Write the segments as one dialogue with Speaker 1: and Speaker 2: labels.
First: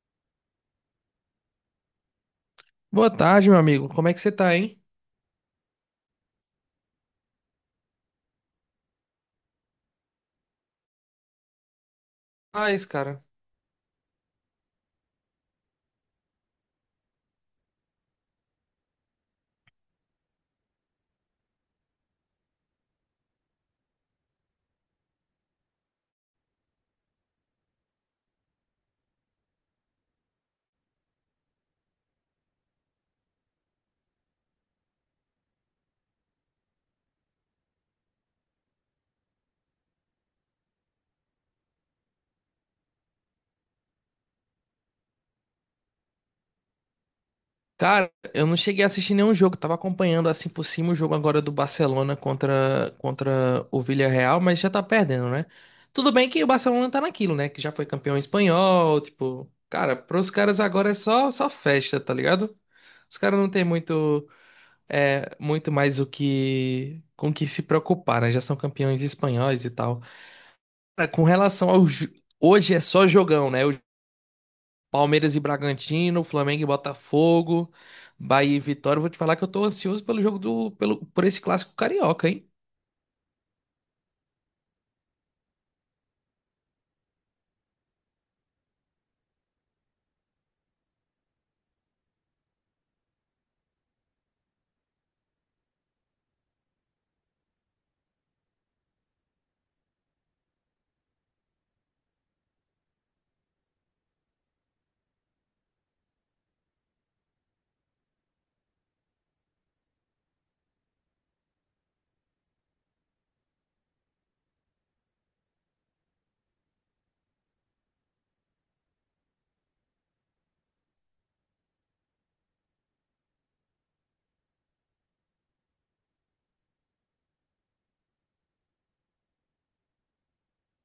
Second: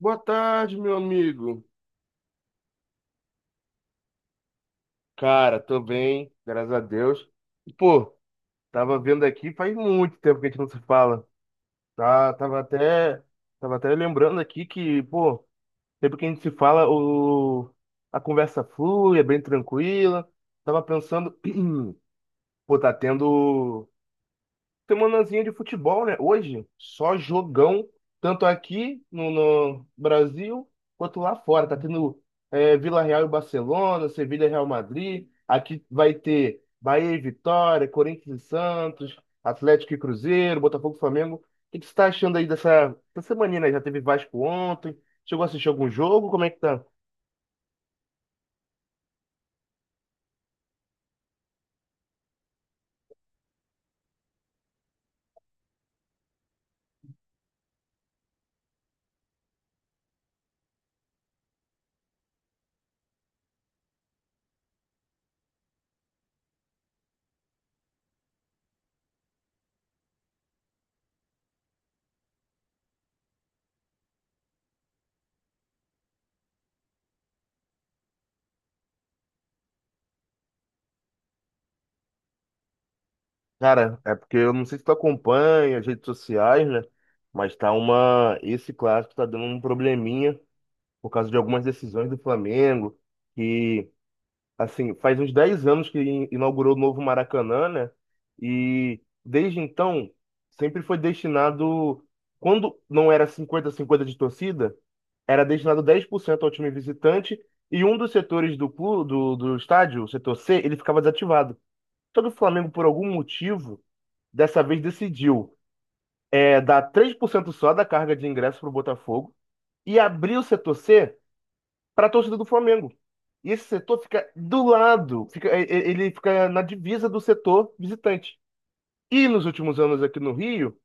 Speaker 1: Boa tarde, meu amigo.
Speaker 2: Boa tarde, meu amigo. Como é que você tá, hein?
Speaker 1: Cara, tô bem, graças a Deus. E, pô, tava vendo aqui faz muito tempo que a gente não se fala. Tá, tava
Speaker 2: Ah, isso,
Speaker 1: até,
Speaker 2: cara.
Speaker 1: tava até lembrando aqui que, pô, sempre que a gente se fala, a conversa flui, é bem tranquila. Tava pensando, pô, tá tendo. semanazinha de futebol, né? Hoje, só jogão, tanto aqui no Brasil quanto lá fora. Tá tendo Vila Real e Barcelona, Sevilha e Real Madrid. Aqui vai ter Bahia e Vitória, Corinthians e Santos, Atlético e Cruzeiro, Botafogo e Flamengo. O que que você tá achando aí dessa semana, né? Já teve Vasco ontem. Chegou a assistir algum jogo? Como é que tá?
Speaker 2: Cara, eu não cheguei a assistir nenhum jogo. Tava acompanhando assim por cima o jogo agora do Barcelona contra o Villarreal, mas já tá perdendo, né? Tudo bem que o Barcelona tá naquilo, né? Que já foi campeão espanhol, tipo, cara, pros caras agora é só festa, tá ligado? Os caras não têm muito, muito mais o que com que se preocupar, né? Já são campeões espanhóis e tal. Cara, com relação ao hoje é só jogão, né? Palmeiras e Bragantino, Flamengo e Botafogo, Bahia e Vitória. Eu vou te falar que eu tô ansioso pelo jogo por esse clássico carioca, hein?
Speaker 1: Cara, é porque eu não sei se tu acompanha as redes sociais, né? Mas tá uma. esse clássico tá dando um probleminha por causa de algumas decisões do Flamengo, que, assim, faz uns 10 anos que inaugurou o novo Maracanã, né? E desde então, sempre foi destinado, quando não era 50 cinquenta de torcida, era destinado 10% ao time visitante e um dos setores do clube, do estádio, o setor C, ele ficava desativado. Só que o Flamengo, por algum motivo, dessa vez decidiu dar 3% só da carga de ingresso para o Botafogo e abrir o setor C para a torcida do Flamengo. E esse setor fica do lado, ele fica na divisa do setor visitante. E nos últimos anos aqui no Rio,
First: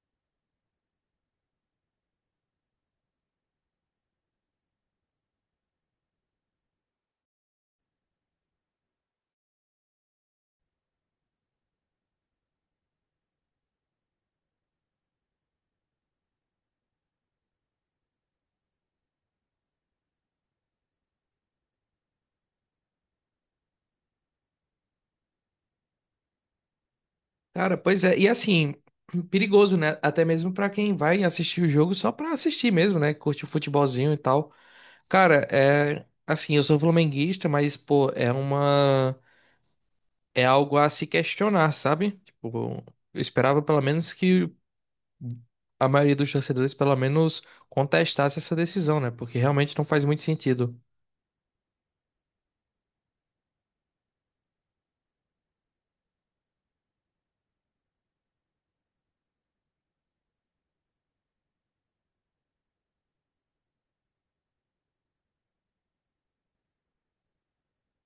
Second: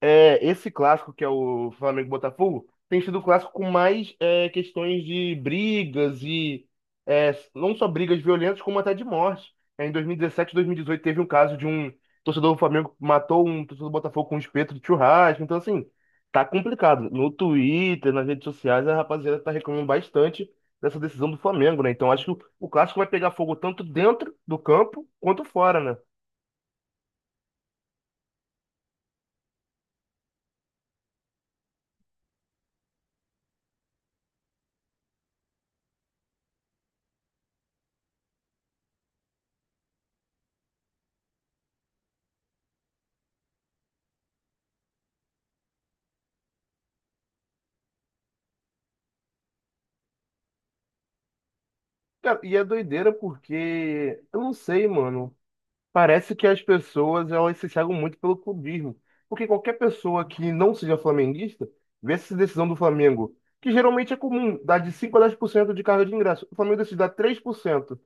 Speaker 1: é, esse clássico que é o Flamengo e Botafogo tem sido o clássico com mais questões de brigas e não só brigas violentas, como até de morte. Em 2017, 2018 teve um caso de um torcedor do Flamengo que matou um torcedor do Botafogo com um espeto de churrasco. Então, assim, tá complicado. No Twitter, nas redes sociais, a rapaziada tá reclamando bastante dessa decisão do Flamengo, né? Então, acho que o clássico vai pegar fogo tanto dentro do campo quanto fora, né?
Speaker 2: Cara, pois é. E assim, perigoso, né? Até mesmo pra quem vai assistir o jogo só pra assistir mesmo, né? Curte o futebolzinho e tal. Cara, é assim, eu sou flamenguista, mas pô, é uma é algo a se questionar, sabe? Tipo, eu esperava pelo menos que a maioria dos torcedores pelo menos contestasse essa decisão, né? Porque realmente não faz muito sentido.
Speaker 1: Cara, e é doideira porque eu não sei, mano. Parece que as pessoas elas se cegam muito pelo clubismo, porque qualquer pessoa que não seja flamenguista vê essa decisão do Flamengo, que geralmente é comum, dá de 5% a 10% de carga de ingresso. O Flamengo decide dar 3%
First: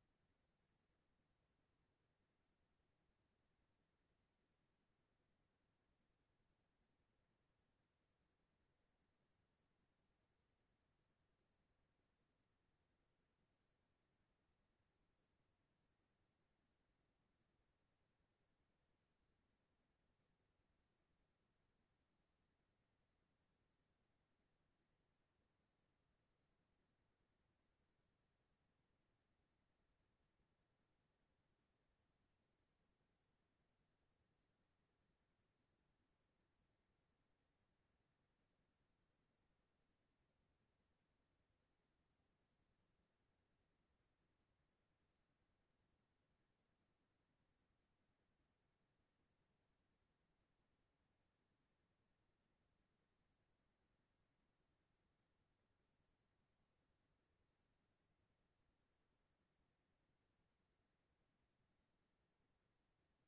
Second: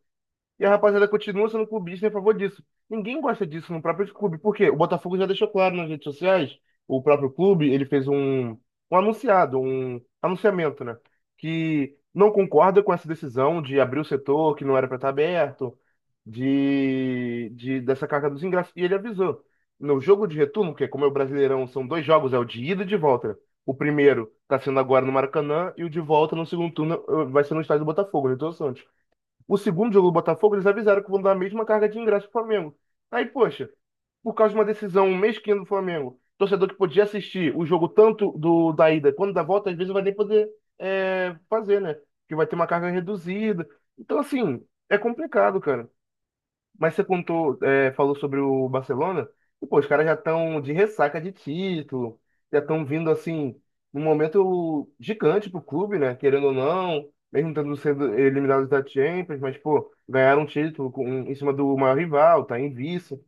Speaker 1: e a rapaziada continua sendo clubista em favor disso. Ninguém gosta disso no próprio clube. Por quê? O Botafogo já deixou claro nas redes sociais, o próprio clube, ele fez um anunciamento, né? Que não concorda com essa decisão de abrir o setor que não era para estar aberto, de dessa carga dos ingressos. E ele avisou. No jogo de retorno, que é como é o Brasileirão, são dois jogos, é o de ida e de volta, né? O primeiro está sendo agora no Maracanã e o de volta no segundo turno eh, vai ser no estádio do Botafogo, no Newton Santos. O segundo jogo do Botafogo, eles avisaram que vão dar a mesma carga de ingresso pro Flamengo. Aí, poxa, por causa de uma decisão mesquinha do Flamengo, torcedor que podia assistir o jogo tanto do da ida quanto da volta, às vezes não vai nem poder fazer, né? Porque vai ter uma carga reduzida. Então, assim, é complicado, cara. Mas você contou, é, falou sobre o Barcelona, e pô, os caras já estão de ressaca de título, já estão vindo assim, num momento gigante pro clube, né? Querendo ou não, mesmo tendo sendo eliminados da Champions, mas pô, ganharam um título com- em cima do maior rival, tá em vice.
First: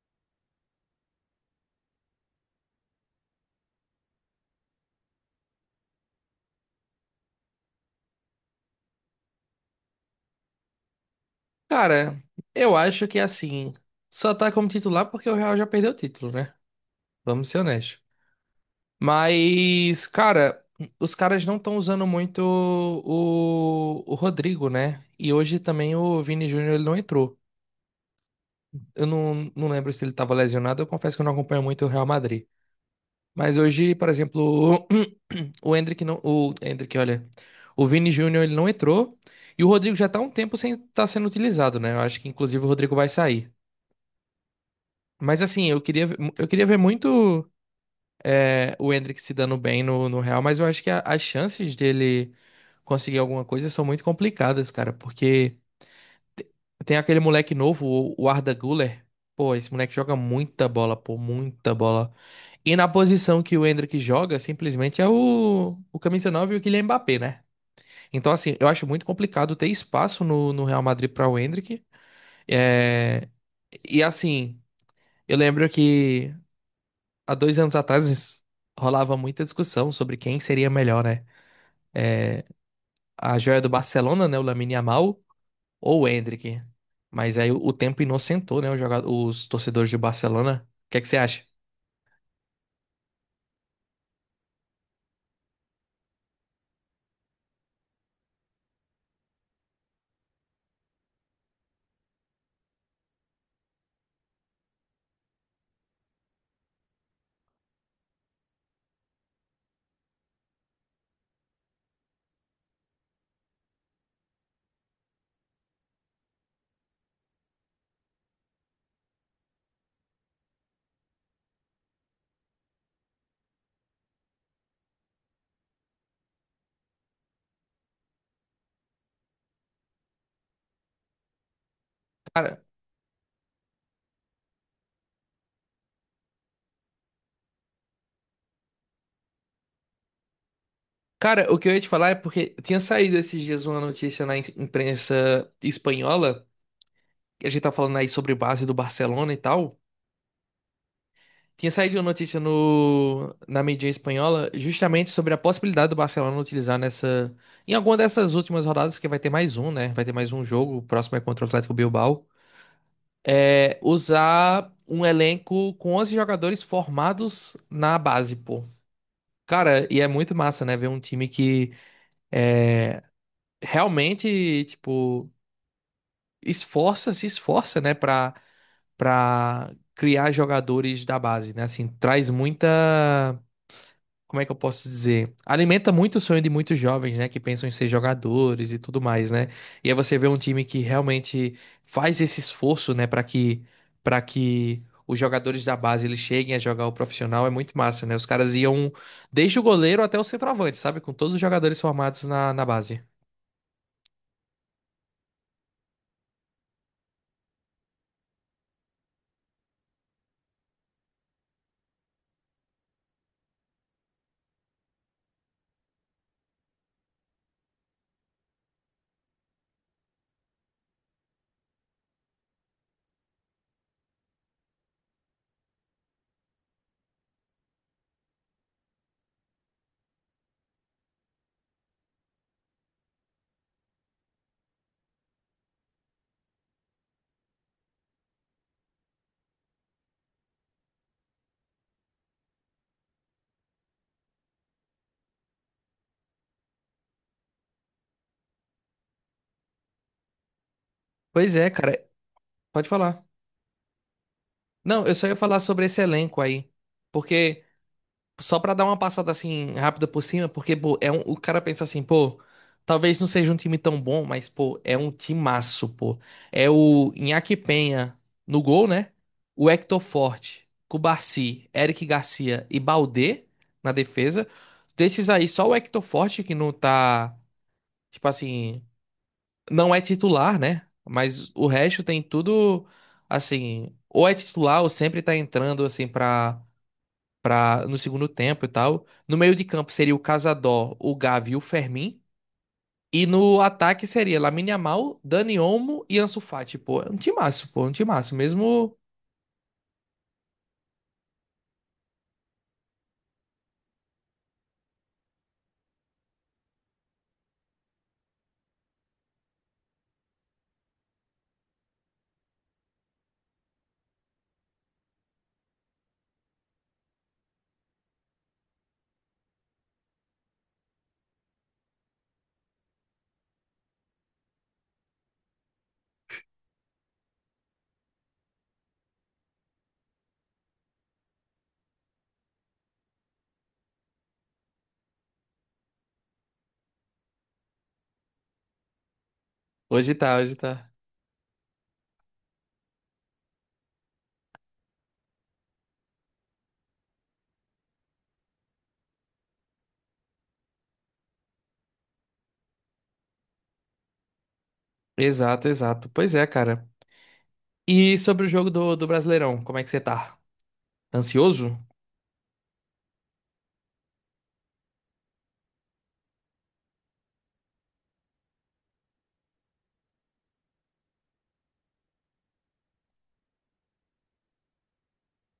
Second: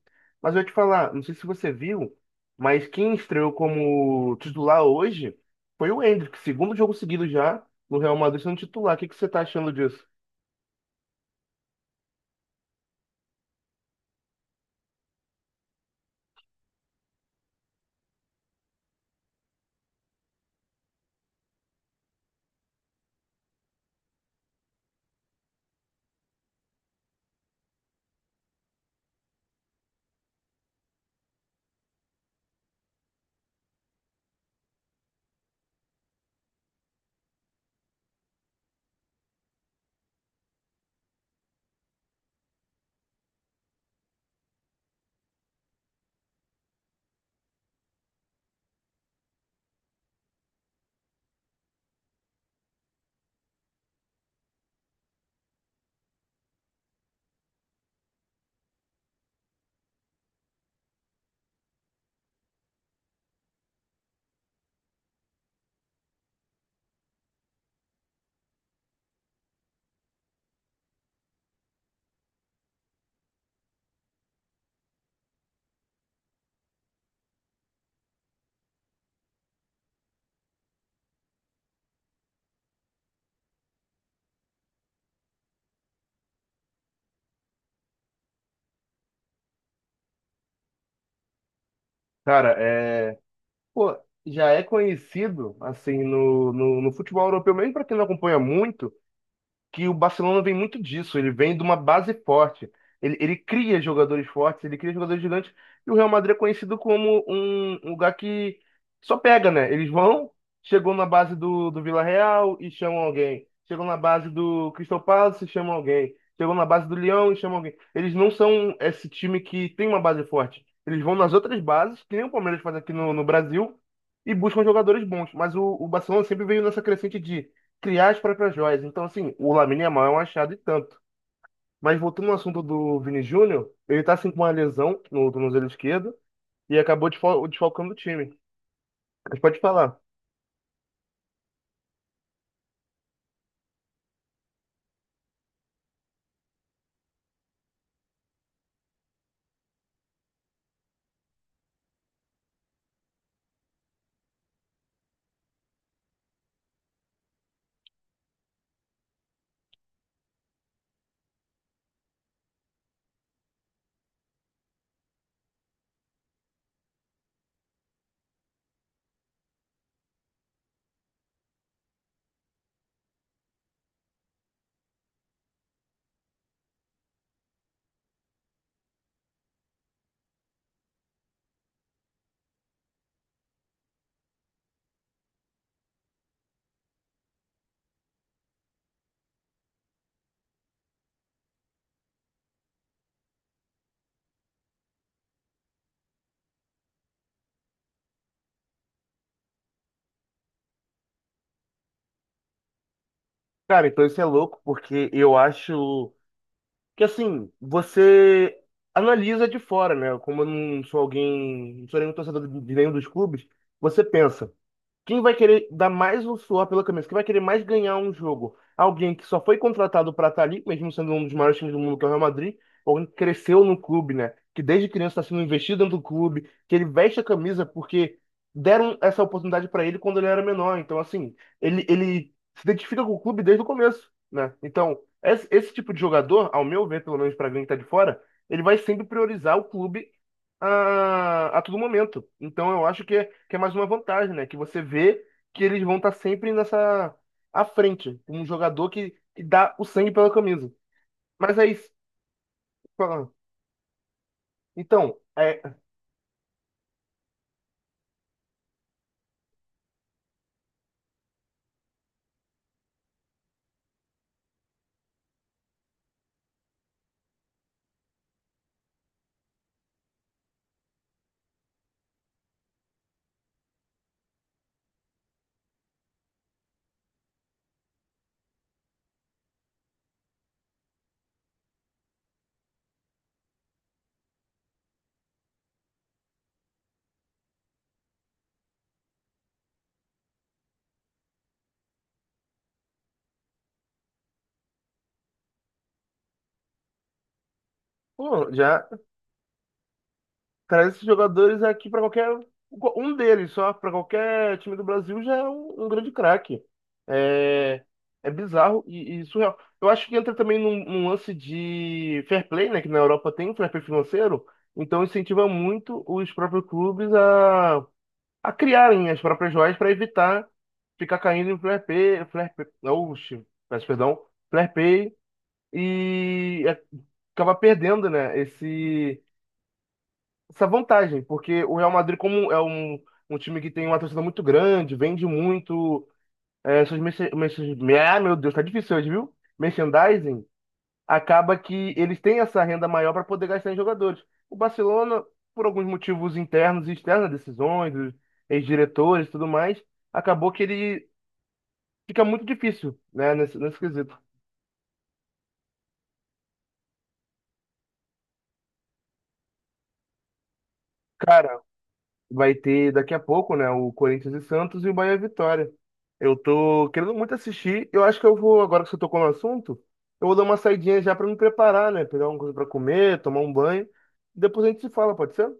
Speaker 1: Mas eu ia te falar, não sei se você viu, mas quem estreou como titular hoje foi o Endrick, segundo jogo seguido já, no Real Madrid sendo titular. O que que você tá achando disso?
Speaker 2: Cara, eu acho que assim, só tá como titular porque o Real já perdeu o título, né? Vamos ser honestos. Mas, cara, os caras não estão usando muito o Rodrigo, né? E hoje também o Vini Júnior ele não entrou. Eu não lembro se ele tava lesionado, eu confesso que eu não acompanho muito o Real Madrid. Mas hoje, por exemplo, o Endrick não, o Endrick, olha, o Vini Júnior ele não entrou e o Rodrigo já tá há um tempo sem estar sendo utilizado, né? Eu acho que inclusive o Rodrigo vai sair. Mas assim, eu queria, eu queria ver muito o Endrick se dando bem no Real, mas eu acho que as chances dele conseguir alguma coisa são muito complicadas, cara, porque te- tem aquele moleque novo, o Arda Güler. Pô, esse moleque joga muita bola, pô, muita bola. E na posição que o Endrick joga, simplesmente é o camisa 9 e o Kylian Mbappé, né? Então, assim, eu acho muito complicado ter espaço no Real Madrid para o Endrick. É, e assim, eu lembro que há dois anos atrás rolava muita discussão sobre quem seria melhor, né? A joia do Barcelona, né? O Lamine Yamal ou o Endrick. Mas aí o tempo inocentou, né? Os torcedores do Barcelona. O que é que você acha?
Speaker 1: Cara, é, pô, já é conhecido, assim, no futebol europeu, mesmo para quem não acompanha muito, que o Barcelona vem muito disso, ele vem de uma base forte. Ele cria jogadores fortes, ele cria jogadores gigantes, e o Real Madrid é conhecido como um lugar que só pega, né? Eles vão, chegou na base do Villarreal e chamam alguém. Chegou na base do Crystal Palace e chamam alguém. Chegou na base do Lyon e chamam alguém. Eles não são esse time que tem uma base forte. Eles vão nas outras bases, que nem o Palmeiras faz aqui no Brasil, e buscam jogadores bons. Mas o Barcelona sempre veio nessa crescente de criar as próprias joias. Então, assim, o Lamine Yamal é um achado e tanto. Mas voltando ao assunto
Speaker 2: Cara,
Speaker 1: do Vini Júnior, ele tá assim com uma lesão no tornozelo esquerdo e acabou desfalcando o time. Mas pode falar.
Speaker 2: cara, o que eu ia te falar é porque tinha saído esses dias uma notícia na imprensa espanhola. Que a gente tá falando aí sobre base do Barcelona e tal. Tinha saído uma notícia no, na mídia espanhola justamente sobre a possibilidade do Barcelona utilizar nessa, em alguma dessas últimas rodadas, que vai ter mais um, né? Vai ter mais um jogo, o próximo é contra o Atlético Bilbao. É, usar um elenco com 11 jogadores formados na base, pô. Cara, e é muito massa, né? Ver um time que realmente, tipo, esforça, se esforça, né? Pra criar jogadores da base, né? Assim, traz muita, como é que eu posso dizer? Alimenta muito o sonho de muitos jovens, né, que pensam em ser jogadores e tudo mais, né? E aí você vê um time que realmente faz esse esforço, né, para que os jogadores da base eles cheguem a jogar o profissional é muito massa, né? Os caras iam desde o goleiro até o centroavante, sabe? Com todos os jogadores formados na base.
Speaker 1: Cara, então isso é louco, porque eu acho que assim, você analisa de fora, né? Como eu não sou alguém, não sou nenhum torcedor de nenhum dos clubes, você pensa. Quem vai querer dar mais o suor pela camisa? Quem vai querer mais ganhar um jogo? Alguém que só foi contratado para estar ali, mesmo sendo um dos maiores times do mundo, que é o Real Madrid, ou alguém que cresceu no clube, né? Que desde criança está sendo investido dentro do clube, que ele veste a camisa porque deram essa oportunidade para ele quando ele era menor. Então, assim, ele se identifica com o clube desde o começo, né? Então, esse tipo de jogador, ao meu ver, pelo menos para alguém que está de fora, ele vai sempre priorizar o clube a todo momento. Então, eu acho que é mais uma vantagem, né? Que você vê que eles vão estar sempre nessa à frente, um jogador que dá o sangue pela camisa.
Speaker 2: Pois
Speaker 1: Mas
Speaker 2: é,
Speaker 1: aí,
Speaker 2: cara, pode falar.
Speaker 1: fala,
Speaker 2: Não, eu
Speaker 1: então,
Speaker 2: só ia falar sobre esse elenco aí, porque só pra dar uma passada assim rápida por cima, porque pô, é um, o cara pensa assim, pô, talvez não seja um time tão bom, mas pô, é um timaço, pô. É o Iñaki Penha no gol, né? O Hector Forte, Cubarci, Eric Garcia e Baldé na defesa. Desses aí, só o Hector Forte que não tá, tipo assim, não é titular, né? Mas o resto tem tudo assim, ou é titular ou sempre tá entrando assim pra no segundo tempo e tal. No meio de campo seria o Casador, o Gavi e o Fermin. E no ataque seria Lamine Yamal, Dani Olmo e Ansu Fati. Pô, é um timaço, pô, é um timaço
Speaker 1: pô, já
Speaker 2: mesmo.
Speaker 1: traz esses jogadores aqui para qualquer um deles só para qualquer time do Brasil já é um grande craque. É, é bizarro e surreal. Eu acho que entra também num lance de fair play, né? Que na Europa tem um fair play financeiro, então incentiva muito os próprios clubes a criarem as próprias joias para evitar ficar caindo em flare pay, oxe, peço perdão, flare pay e é- acaba perdendo, né, esse, essa vantagem, porque o Real Madrid, como é um time que tem uma torcida muito grande, vende muito, é, ah, meu Deus, tá difícil hoje, viu?
Speaker 2: Hoje tá,
Speaker 1: Merchandising,
Speaker 2: hoje tá.
Speaker 1: acaba que eles têm essa renda maior para poder gastar em jogadores. O Barcelona, por alguns motivos internos e externos, decisões, dos ex-diretores e tudo mais, acabou que ele fica muito difícil, né, nesse quesito.
Speaker 2: Exato, exato. Pois é, cara. E sobre o jogo do, do Brasileirão, como é que você tá?
Speaker 1: Cara,
Speaker 2: Ansioso?
Speaker 1: vai ter daqui a pouco, né, o Corinthians e Santos e o Bahia e Vitória. Eu tô querendo muito assistir. Eu acho que eu vou, agora que você tocou no assunto, eu vou dar uma saidinha já para me preparar, né, pegar alguma coisa para comer, tomar um banho. Depois a gente se fala, pode ser?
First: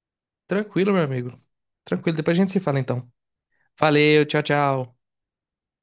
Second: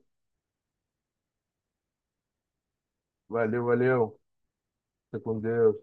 Speaker 2: Tranquilo, meu amigo. Tranquilo, depois a gente se fala então.
Speaker 1: Valeu, valeu.
Speaker 2: Valeu, tchau, tchau.
Speaker 1: Fica com Deus.